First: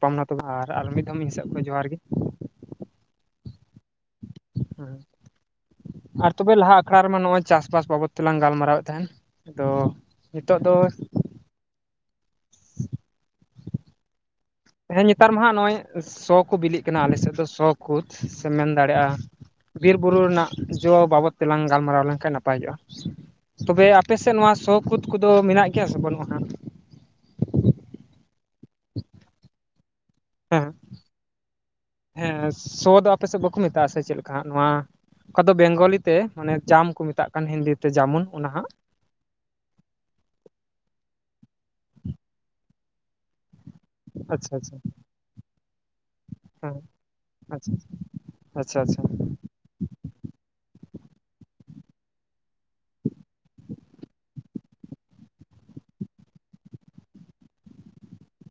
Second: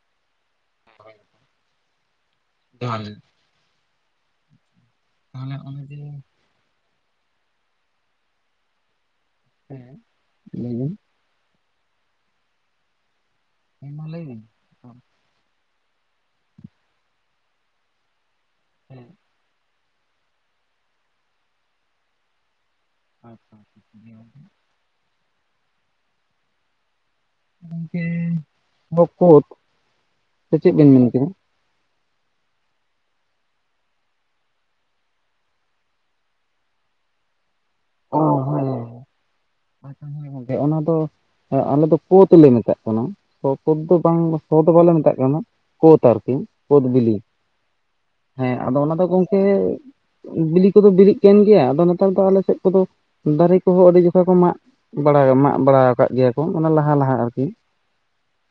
ᱠᱚᱢ ᱱᱟ ᱛᱚᱵᱮ ᱟᱨ ᱢᱤᱫ ᱫᱷᱟᱣ ᱢᱤᱫ ᱥᱮᱫ ᱠᱷᱚᱱ ᱡᱚᱦᱟᱨ ᱜᱮ ᱡᱚᱦᱟᱨ ᱜᱮ ᱛᱟᱦᱚᱞᱮ ᱜᱚᱝᱠᱮ ᱟᱨ ᱛᱚᱵᱮ ᱞᱟᱦᱟ ᱟᱠᱷᱲᱟ ᱨᱮᱢᱟ ᱱᱚᱣᱟ ᱪᱟᱥ ᱵᱟᱥ ᱵᱟᱵᱚᱛ ᱛᱮᱞᱟᱝ ᱜᱟᱞᱢᱟᱨᱟᱣᱮᱫ ᱛᱟᱦᱮᱸᱱ ᱟᱫᱚ ᱦᱮᱸ ᱱᱤᱛᱚᱜ ᱞᱟᱹᱭ ᱫᱚ ᱵᱤᱱ ᱦᱮᱸ ᱢᱟ ᱞᱟᱹᱭ ᱵᱤᱱ? ᱦᱮᱸ ᱱᱮᱛᱟᱨ ᱢᱟ ᱱᱚᱜᱼᱚᱭ ᱥᱚ ᱠᱚ ᱵᱤᱞᱤᱜ ᱠᱟᱱᱟ ᱟᱞᱮ ᱥᱮᱫ ᱫᱚ ᱥᱚ ᱠᱚᱫ ᱥᱮ ᱢᱮᱱ ᱦᱮᱸ ᱫᱟᱲᱮᱭᱟᱜᱼᱟ ᱵᱤᱨ ᱵᱩᱨᱩ ᱨᱮᱱᱟᱜ ᱡᱚ ᱵᱟᱵᱚᱫ ᱛᱮᱞᱟᱝ ᱜᱟᱞᱢᱟᱨᱟᱣ ᱞᱮᱱᱠᱷᱟᱱ ᱱᱟᱯᱟᱭ ᱦᱩᱭᱩᱜ-ᱟ᱾ ᱟᱪᱪᱷᱟ ᱛᱚᱵᱮ ᱟᱪᱪᱷᱟ ᱟᱯᱮ ᱥᱮᱫ ᱱᱚᱣᱟ ᱥᱚ ᱠᱳᱫᱷ ᱠᱚᱫᱚ ᱢᱮᱱᱟᱜ ᱜᱮᱭᱟ ᱥᱮ ᱵᱟᱹᱱᱩᱜᱼᱟ ᱦᱟᱜ? ᱜᱚᱝᱠᱮ ᱱᱚ ᱠᱳᱫ ᱥᱮ ᱦᱮᱸ ᱪᱮᱫ ᱵᱤᱱ ᱢᱮᱱ ᱠᱮᱫᱟ' ᱦᱮᱸ ᱥᱚ ᱫᱚ ᱟᱯᱮ ᱥᱮᱫ ᱵᱟᱠᱚ ᱢᱮᱛᱟᱜ ᱟ ᱥᱮ ᱪᱮᱫ ᱞᱮᱠᱟ ᱦᱟᱜ ᱱᱚᱣᱟ᱾ ᱚᱠᱟ ᱫᱚ ᱵᱮᱝᱜᱚᱞᱤ ᱛᱮ ᱢᱟᱱᱮ ᱡᱟᱢ ᱠᱚ ᱢᱮᱛᱟᱜ ᱠᱟᱱ ᱦᱤᱱᱫᱤ ᱛᱮ ᱚ ᱡᱟᱢᱚᱱ ᱚᱱᱟ ᱦᱳᱭ ᱦᱟᱸᱜ ᱟᱪᱪᱷᱟ ᱦᱮᱸ ᱜᱚᱝᱠᱮ ᱚᱱᱟ ᱫᱚ ᱟᱞᱮ ᱫᱚ ᱠᱳᱫᱷ ᱞᱮ ᱢᱮᱛᱟᱜ ᱠᱟᱱᱟ᱾ ᱠᱳᱫ ᱫᱚ ᱵᱟᱝ ᱟᱪᱪᱷᱟ ᱥᱚ ᱫᱚ ᱟᱪᱪᱷᱟ ᱵᱟᱞᱮ ᱢᱮᱛᱟᱜ ᱠᱟᱱᱟ ᱠᱳᱫ ᱟᱨᱠᱤ ᱦᱮᱸ ᱠᱳᱫ ᱵᱤᱞᱤ ᱟᱪᱪᱷᱟ ᱦᱮᱸ ᱟᱪᱪᱷᱟ ᱟᱫᱚ ᱚᱱᱟ ᱫᱚ ᱜᱚᱝ [inaudible] ᱵᱤᱞᱤ ᱠᱚᱫᱚ ᱵᱤᱞᱤ ᱠᱟᱱ ᱜᱮᱭᱟ ᱟᱫᱚ ᱱᱚᱛᱮ ᱨᱮ ᱫᱚ ᱟᱞᱮ ᱥᱮᱫ ᱠᱚᱫᱚ ᱫᱟᱨᱮ ᱠᱚᱦᱚᱸ ᱟᱹᱰᱤ ᱡᱚᱠᱷᱟ ᱠᱚ ᱢᱟᱜ ᱢᱟᱜ ᱵᱟᱲᱟ ᱟᱠᱟᱫ ᱜᱮᱭᱟ ᱠᱚ ᱢᱟᱱᱮ ᱞᱟᱦᱟ ᱞᱟᱦᱟ ᱟᱨᱠᱤ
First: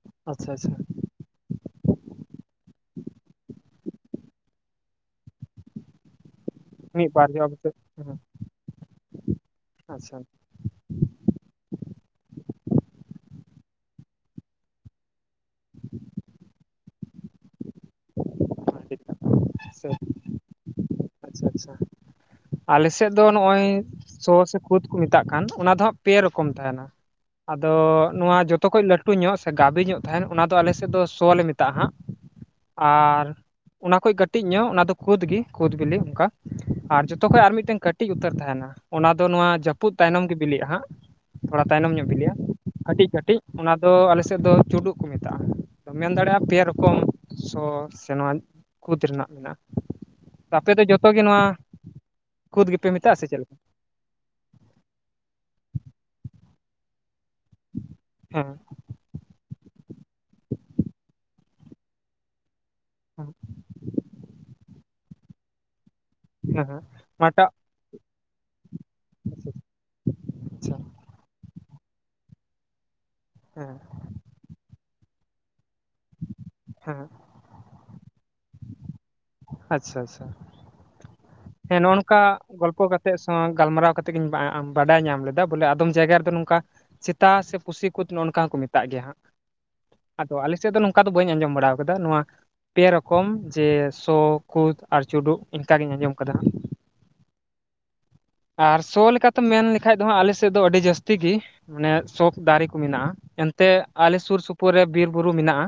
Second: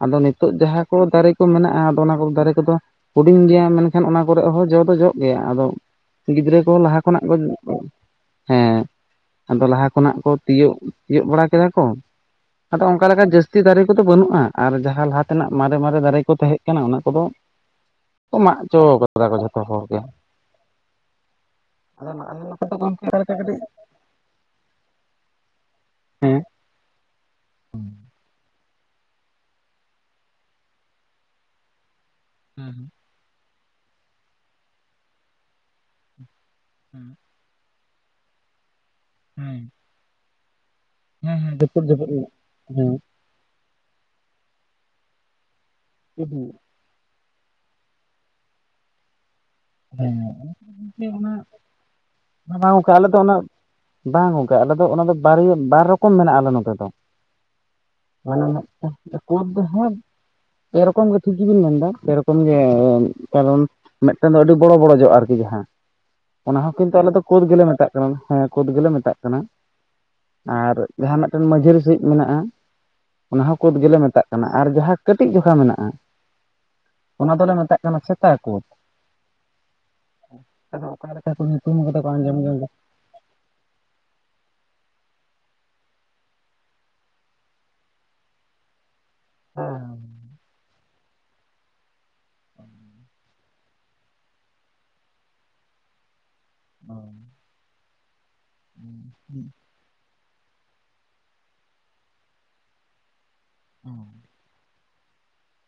ᱟᱫᱚ ᱱᱤᱛᱚᱜ ᱟᱪᱪᱷᱟ ᱡᱟᱦᱟᱸ ᱠᱚ ᱫᱟᱨᱮ ᱠᱚ ᱢᱮᱱᱟᱜᱼᱟ ᱟᱫᱚ ᱚᱱᱟ ᱠᱚ ᱫᱟᱨᱮ ᱠᱚᱫᱚ ᱦᱩᱰᱤᱧ ᱜᱮᱭᱟ ᱢᱮᱱᱠᱷᱟᱱ ᱚᱱᱟ ᱠᱚᱨᱮᱜ ᱦᱚᱸ ᱡᱚ ᱫᱚ ᱡᱚᱜ ᱜᱮᱭᱟ ᱟᱫᱚ ᱜᱤᱫᱽᱨᱟᱹ ᱠᱚ ᱞᱟᱦᱟ ᱢᱤᱫ ᱠᱷᱚᱱᱟᱜ ᱵᱟᱨ ᱠᱚ ᱡᱚᱢ ᱛᱮ ᱦᱮᱸ ᱦᱮᱸ ᱟᱫᱚ ᱞᱟᱦᱟ ᱠᱷᱚᱱᱟᱜ ᱟᱪᱪᱷᱟ ᱠᱚ ᱛᱤᱭᱚᱜ ᱛᱤᱭᱳᱟᱹᱜ ᱵᱟᱲᱟ ᱠᱮᱫᱟ ᱠᱚ ᱟᱫᱚ ᱚᱱᱠᱟ ᱞᱮᱠᱟ ᱡᱟᱹᱥᱛᱤ ᱫᱟᱨᱮ ᱠᱚᱫᱚ ᱟᱨ ᱟᱱᱠᱟ ᱞᱮᱠᱟ ᱡᱟᱥᱛᱤ ᱫᱟᱨᱮ ᱠᱚ ᱫᱚ ᱵᱟᱹᱱᱩᱜᱼᱟ, ᱟᱨ ᱡᱟᱦᱟᱸ ᱞᱟᱦᱟ ᱛᱮᱱᱟᱜ ᱢᱟᱨᱮ ᱢᱟᱨᱮ ᱫᱟᱨᱮ ᱠᱚ ᱛᱟᱦᱮᱸ ᱠᱟᱱᱟ ᱚᱱᱟ ᱠᱚᱫᱚ [inaudible] ᱢᱟᱜ ᱟᱹᱰᱤ ᱦᱚᱪᱚ ᱠᱟᱫᱟ ᱠᱚ ᱡᱷᱚᱛᱚ ᱦᱚᱲᱜᱮ ᱟᱪᱪᱷᱟ ᱟᱪᱪᱷᱟ ᱟᱞᱮ ᱥᱮᱫ ᱫᱚ ᱞᱮᱠᱟ ᱠᱟᱹᱴᱤᱡ ᱱᱚᱜᱼᱚᱭ ᱥᱚ ᱥᱮ ᱠᱳᱫ ᱠᱚ ᱢᱮᱛᱟᱜ ᱠᱟᱱ ᱚᱱᱟ ᱫᱚ ᱦᱟᱸᱜ ᱯᱮ ᱦᱮᱸ ᱨᱚᱠᱚᱢ ᱛᱟᱸᱦᱮᱱᱟ? ᱟᱫᱚ ᱱᱚᱣᱟ ᱡᱚᱛᱚ ᱠᱷᱚᱭ ᱞᱟᱹᱴᱩ ᱧᱚᱜ ᱥᱮ ᱜᱟᱵᱮ ᱧᱚᱜ ᱛᱟᱦᱮᱸᱱᱟ ᱚᱱᱟ, ᱫᱚ ᱟᱞᱮ ᱥᱮᱫ ᱫᱚ ᱥᱚ ᱞᱮ ᱢᱮᱛᱟᱜᱼᱟ ᱦᱟᱸᱜ ᱦᱮᱸ ᱟᱨ ᱚᱱᱟ ᱠᱷᱚᱡ ᱠᱟᱹᱴᱤᱡ ᱧᱚᱜ ᱚᱱᱟ ᱫᱚ ᱠᱩᱫᱽ ᱜᱮ ᱠᱩᱫᱽ ᱵᱤᱞᱤ ᱚᱱᱠᱟ ᱟᱨ ᱦᱮᱸ ᱡᱷᱚᱛᱚ ᱠᱷᱚᱱ ᱟᱨ ᱢᱤᱫᱴᱮᱱ ᱠᱟᱹᱴᱤᱡ ᱩᱛᱟᱹᱨ ᱛᱟᱦᱮᱸᱱᱟ ᱚᱱᱟ ᱫᱚ ᱱᱚᱣᱟ ᱦᱮᱸ ᱡᱟᱹᱯᱩᱫ ᱛᱟᱭᱱᱚᱢ ᱜᱮ ᱵᱤᱞᱤᱜᱼᱟ ᱦᱟᱸᱜ ᱦᱮᱸ ᱛᱷᱚᱲᱟ ᱡᱟᱹᱯᱩᱫ ᱛᱟᱭᱱᱚᱢ ᱡᱟᱹᱯᱩᱫ ᱧᱚᱜ ᱵᱤᱞᱤᱜᱼᱟ ᱦᱮᱸ ᱠᱟᱹᱴᱤᱡ ᱠᱟᱹᱴᱤᱡ᱾ ᱚᱱᱟ ᱫᱚ ᱟᱞᱮᱥᱮᱜ ᱫᱚ ᱪᱩᱰᱩᱜ ᱠᱚ ᱢᱮᱛᱟᱜᱼᱟ ᱛ ᱢᱮᱱ ᱫᱟᱲᱮᱭᱟᱜᱼᱟ ᱯᱮ ᱨᱚ ᱠᱚᱢ ᱥᱚ ᱥᱮ ᱱᱚᱣᱟ ᱠᱩᱫᱽ ᱨᱮᱱᱟᱜ ᱢᱮᱱᱟᱜᱼᱟ᱾ ᱟᱯᱮ ᱫᱚ ᱡᱚᱛᱚ ᱦᱮᱸ ᱜᱮ ᱚᱱᱟ ᱱᱚᱣᱟ ᱠᱩᱫ ᱢᱟᱱᱟᱣ ᱜᱮᱯᱮ ᱠᱟᱜ ᱟᱞᱮ ᱢᱮᱛᱟᱜᱼᱟ ᱫᱚ ᱥᱮ ᱚᱱᱟ ᱪᱮᱫ ᱞᱮᱠᱟ? ᱵᱟᱝ ᱜᱚᱝᱠᱮ ᱟᱞᱮ ᱫᱚ ᱚᱱᱟ ᱫᱚ ᱵᱟᱨ ᱵᱟᱨ ᱨᱚᱠᱚᱢ ᱢᱮᱱᱟᱜᱼᱟ ᱟᱞᱮ ᱱᱚᱛᱮ ᱫᱚ ᱦᱮᱸ [unintelligible] ᱠᱳᱫ ᱫᱚ ᱦᱟᱸ ᱯᱮ ᱨᱚᱠᱚᱢ ᱜᱮ ᱴᱷᱤᱠ ᱜᱮᱵᱤᱱ ᱢᱮᱱᱫᱟ ᱯᱮ ᱨᱚᱠᱚᱢ ᱜᱮ ᱠᱟᱨᱚᱱ ᱢᱤᱫᱴᱟᱝ ᱫᱚ ᱟᱹᱰᱤ ᱵᱚᱲᱚ ᱵᱚᱲᱚ ᱡᱚᱜᱼᱟ ᱟᱨᱠᱤ ᱡᱟᱦᱟᱸ ᱚᱱᱟ ᱦᱮᱸ ᱦᱮᱸ ᱦᱚᱸ ᱠᱤᱱᱛᱩ ᱟᱞᱮ ᱫᱚ ᱠᱳᱫ ᱚᱱᱟᱴᱟᱜ ᱜᱮᱞᱮ ᱢᱮᱛᱟᱜ ᱠᱟᱱᱟ ᱦᱮᱸ ᱠᱳᱫ ᱜᱮᱞᱮ ᱢᱮᱛᱟᱜ ᱠᱟᱱᱟ, ᱟᱨ ᱟᱪᱪᱷᱟ ᱡᱟᱦᱟᱸ ᱢᱤᱫᱴᱮᱱ ᱢᱟᱺᱡᱷᱟᱹᱨᱤ ᱥᱟᱦᱤᱡ ᱢᱮᱱᱟᱜᱼᱟ ᱚᱱᱟ ᱦᱚᱸ ᱦᱮᱸ ᱠᱳᱫ ᱜᱮᱞᱮ ᱢᱮᱛᱟᱜ ᱠᱟᱱᱟ, ᱟᱨ ᱡᱟᱦᱟᱸ ᱠᱟᱹᱴᱤᱡ ᱡᱚᱠᱷᱟ ᱢᱮᱱᱟᱜᱼᱟ ᱦᱮᱸᱻ᱾ ᱚᱱᱟ ᱫᱚᱞᱮ ᱢᱮᱛᱟᱜ ᱠᱟᱱᱟ ᱥᱮᱛᱟ ᱠᱳᱫ᱾ ᱟᱪᱪᱷᱟ ᱟᱪᱪᱷᱟ ᱚᱠᱟ ᱞᱮᱠᱟ ᱠᱚ ᱧᱩᱛᱩᱢ ᱠᱟᱫᱟ ᱟᱧᱡᱚᱢ [unintelligible] ᱟᱯᱮ ᱥᱟᱣ ᱜᱟᱞᱢᱟᱨᱟᱣ ᱠᱟᱛᱮᱜ ᱜᱤᱧ ᱵᱟᱰᱟᱭ ᱧᱟᱢ ᱞᱮᱫᱟ ᱵᱚᱞᱮ ᱟᱫᱚᱢ ᱡᱟᱭᱜᱟ ᱨᱮᱫᱚ ᱱᱚᱝᱠᱟ ᱥᱮᱛᱟ ᱥᱮ ᱯᱩᱥᱤ ᱠᱩᱫ ᱱᱚᱜᱼᱚ ᱱᱚᱝᱠᱟ ᱠᱚ ᱢᱮᱛᱟᱜ ᱜᱮᱭᱟ ᱦᱟᱸᱜ ᱦᱮᱸ ᱟᱫᱚ ᱟᱞᱮ ᱥᱮᱫ ᱫᱚ ᱱᱚᱝᱠᱟ ᱠᱟ ᱫᱚ ᱵᱟᱹᱧ ᱟᱸᱡᱚᱢ ᱵᱟᱲᱟᱣ ᱠᱟᱫᱟ᱾ ᱱᱚᱣᱟ ᱯᱮ ᱨᱚᱠᱚᱢ ᱡᱮ ᱥᱚ, ᱠᱷᱳᱫᱽ ᱟᱨ ᱪᱩᱰᱩᱜ ᱤᱱᱠᱟᱜᱤᱧ ᱟᱸᱡᱚᱢ ᱠᱟᱫᱟ᱾ [inaudible] ᱟᱨ ᱥᱚ ᱞᱮᱠᱟᱛᱮᱢ ᱢᱮᱱ ᱞᱮ ᱠᱷᱟᱡ ᱫᱚ ᱦᱟᱸᱜ ᱟᱞᱮ ᱥᱮᱫ ᱫᱚ ᱟᱹᱰᱤ ᱡᱟᱹᱥᱛᱤ ᱜᱮ ᱢᱟᱱᱮ ᱥᱚᱠᱷ ᱫᱟᱨᱮ ᱠᱚ ᱢᱮᱱᱟᱜᱼᱟ, ᱮᱱᱛᱮ ᱟᱞᱮ ᱥᱩᱨ ᱥᱩᱯᱩᱨ ᱯᱩᱨ ᱨᱮ ᱵᱤᱨᱼᱵᱩᱨᱩ ᱢᱮᱱᱟᱜᱼᱟ,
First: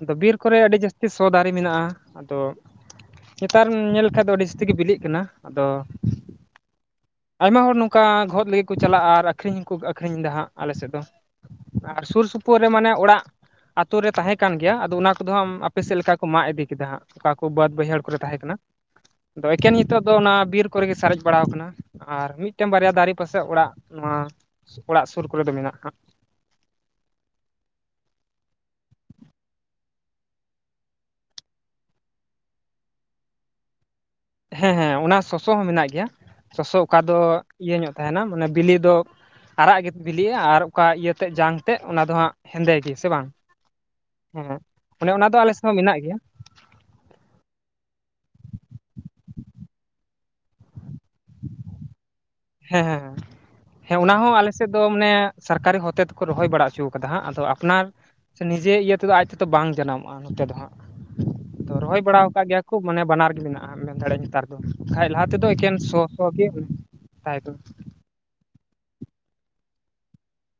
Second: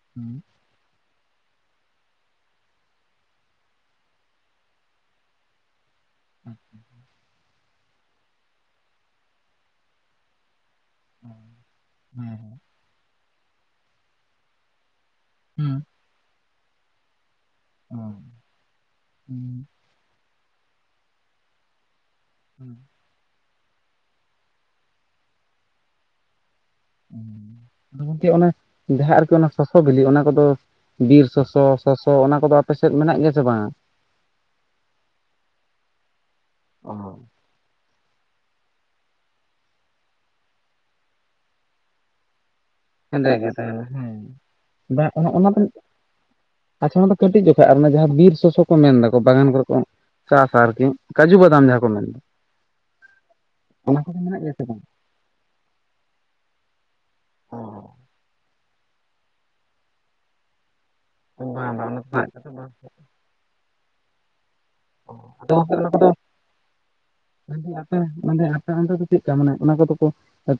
ᱟᱫᱚ ᱵᱤᱨ ᱠᱚᱨᱮ ᱟᱹᱰᱤ ᱡᱟᱹᱥᱛᱤ ᱥᱚ ᱫᱟᱨᱮ ᱢᱮᱱᱟᱜᱼᱟ, ᱟᱫᱚ ᱧᱮᱛᱟᱨ ᱧᱮᱞ ᱞᱮᱠᱷᱟᱱ ᱫᱚ ᱟᱹᱰᱤ ᱡᱟᱹᱥᱛᱤ ᱜᱮ ᱵᱤᱞᱤᱜ ᱠᱟᱱᱟ ᱟᱫᱚ [inaudible] ᱟᱭᱢᱟ ᱦᱚᱲ ᱱᱚᱝᱠᱟ ᱜᱷᱚᱫ ᱞᱟᱹᱜᱤᱫ ᱠᱚ ᱪᱟᱞᱟᱜᱼᱟ᱾ ᱟᱨ ᱟᱹᱠᱷᱨᱤᱧ ᱦᱚᱸᱠᱚ ᱟᱹᱠᱷᱨᱤᱧ ᱮᱫᱟ ᱦᱟᱸᱜ ᱟᱞᱮᱥᱮᱜ ᱫᱚ᱾ ᱟᱨ ᱥᱩᱨ ᱦᱮᱸ ᱥᱩᱯᱩᱨ ᱨᱮ ᱢᱟᱱᱮ ᱚᱲᱟᱜ ᱟᱛᱳ ᱨᱮ ᱛᱟᱦᱮᱸ ᱠᱟᱱ ᱜᱮᱭᱟ ᱟᱫᱚ ᱚᱱᱟ ᱠᱚᱫᱚ ᱦᱟᱢ ᱦᱮᱸ ᱟᱯᱮ ᱥᱮᱜ ᱞᱮᱠᱟ ᱠᱚ ᱢᱟᱜ ᱤᱫᱤ ᱠᱮᱫᱟ ᱦᱟᱸᱜ ᱚᱠᱟ ᱠᱚ ᱵᱟᱹᱫ ᱵᱟᱹᱭᱦᱟᱹᱲ ᱠᱚᱨᱮ ᱦᱮᱸ ᱛᱟᱦᱮᱸ ᱠᱟᱱᱟ ᱟᱫᱚ ᱦᱮᱸ ᱮᱠᱮᱱ ᱱᱤᱛᱚᱜ ᱫᱚ ᱚᱱᱟ ᱵᱤᱨ ᱠᱚᱨᱮᱜ ᱜᱮ ᱥᱟᱨᱮᱡ ᱵᱟᱲᱟᱣ ᱟᱠᱟᱱᱟ᱾ ᱟᱨ ᱢᱤᱫᱴᱮᱱ ᱦᱮᱸ ᱵᱟᱨᱭᱟ ᱫᱟᱨᱮ ᱯᱟᱥᱮ ᱚᱲᱟᱜ ᱱᱚᱣᱟ ᱚᱲᱟᱜ ᱥᱩᱨ ᱠᱚᱨᱮ ᱫᱚ ᱢᱮᱱᱟᱜᱼᱟ ᱦᱟᱸᱜ᱾ ᱜᱚᱢᱠᱮ ᱚᱱᱮ ᱡᱟᱦᱟᱸ ᱟᱨᱠᱤ ᱚᱱᱟ ᱥᱚᱥᱚ ᱵᱤᱞᱤ ᱚᱱᱟ ᱠᱚᱫᱚ ᱵᱤᱨ ᱥᱚᱥᱚ, ᱥᱚᱥᱚ, ᱚᱱᱟ ᱠᱚᱫᱚ ᱟᱯ ᱥᱮᱫ ᱢᱮᱱᱟᱜ ᱜᱮᱭᱟ ᱥᱮ ᱵᱟᱝᱟ? ᱦᱮᱸ ᱦᱮᱸ ᱚᱱᱟ ᱥᱚᱥᱚ ᱦᱚᱸ ᱢᱮᱱᱟᱜ ᱜᱮᱭᱟ᱾ ᱥᱚᱥᱚ ᱚᱠᱟ ᱚ ᱫᱚ ᱤᱭᱟᱹ ᱧᱚᱜ ᱛᱟᱦᱮᱱᱟ ᱢᱟᱱᱮ ᱵᱤᱞᱤ ᱫᱚ ᱟᱨᱟᱜ ᱜᱮ ᱵᱤᱞᱤᱜᱼᱟ, ᱟᱨ ᱚᱠᱟ ᱤᱭᱟᱹ ᱛᱮᱫ ᱡᱟᱝ ᱛᱮᱫ ᱚᱱᱟ ᱫᱚ ᱦᱟᱸᱜ ᱦᱮᱸᱫᱮ ᱜᱮ᱾ ᱥᱮ ᱦᱮᱸᱫᱮ ᱵᱟᱝ ᱜᱮᱛᱟᱦᱮᱱᱟ ᱦᱮᱸ ᱵᱟ ᱚᱱᱮ ᱚᱱ ᱚᱱᱟ ᱟᱞᱮ ᱫᱚ ᱥᱮᱫ ᱦᱚᱸ ᱢᱮᱱᱟᱜ ᱜᱮᱭᱟ ᱟᱪᱪᱷᱟ ᱚᱱᱟ ᱫᱚ ᱠᱟᱹᱴᱤᱡ ᱡᱚᱠᱷᱚᱡ ᱟᱨ ᱚᱱᱟ ᱡᱟᱦᱟᱸ ᱵᱤᱨ ᱥᱚᱥᱚ ᱠᱚ ᱢᱮᱱ ᱫᱟᱠᱚ ᱵᱟᱜᱟᱱ ᱠᱚᱨᱮ ᱠᱚ ᱪᱟᱥᱟ ᱟᱨᱠᱤ ᱠᱟᱡᱩ ᱵᱟᱫᱟᱢ ᱡᱟᱦᱟᱸ ᱠᱚ ᱢᱮᱱ ᱦᱮᱸ ᱦᱮᱸ ᱦᱮᱸ ᱦᱮᱸ ᱚᱱᱟ ᱦᱚᱸ ᱜᱮᱭᱟ ᱥᱮ ᱟᱞᱮᱥᱮᱫ ᱵᱟᱝ? ᱫᱚ ᱢᱟᱱᱮ ᱥᱚᱨᱠᱟᱨᱤ ᱦᱚᱛᱮ ᱛᱮᱠᱚ ᱨᱚᱦᱚᱭ ᱵᱟᱲᱟᱜ ᱪᱩᱣ ᱠᱟᱫᱟ ᱦᱟᱸᱜ ᱟᱫᱚ ᱟᱯᱱᱟᱨ ᱥᱮ ᱱᱤᱡᱮ ᱤᱭᱟᱹ ᱛᱮᱫᱚ ᱟᱡ ᱛᱮᱫᱚ ᱵᱟᱝ ᱡᱟᱱᱟᱢᱚᱜᱼᱟ ᱱᱚᱛᱮ ᱫᱚ ᱦᱟᱸᱜ᱾ ᱟᱫᱚ ᱵᱟᱝ ᱵᱟᱝ ᱨᱚᱦᱚᱭ ᱚᱱᱟ ᱫᱚ ᱵᱟᱲᱟᱣ ᱢᱮᱱᱟᱜ ᱠᱟᱜ ᱠᱟᱫᱟ ᱜᱮᱭᱟ ᱵᱟᱝ᱾ ᱠᱚ ᱢᱟᱱᱮ ᱵᱟᱱᱟᱨ ᱜᱮ ᱢᱮᱱᱟᱜ᱾ ᱟ ᱢᱮᱱ ᱫᱟᱲᱮᱭᱟᱜ ᱧᱮᱛᱟᱨ ᱫᱚ ᱠᱷᱟᱡ ᱞᱟᱦᱟ ᱛᱮᱫᱚ ᱮᱠᱮᱱ ᱥᱚ, ᱥᱚ ᱜᱮ ᱛᱟᱦᱮᱸ ᱠᱟᱱᱟ [unintelligible] ᱢᱟᱱᱮ ᱟᱯᱮ ᱚᱱᱛᱮ ᱫᱚ ᱪᱮᱜᱠᱟ ᱢᱟᱱᱮ ᱚᱱᱟ ᱠᱚᱫᱚ ᱠᱚ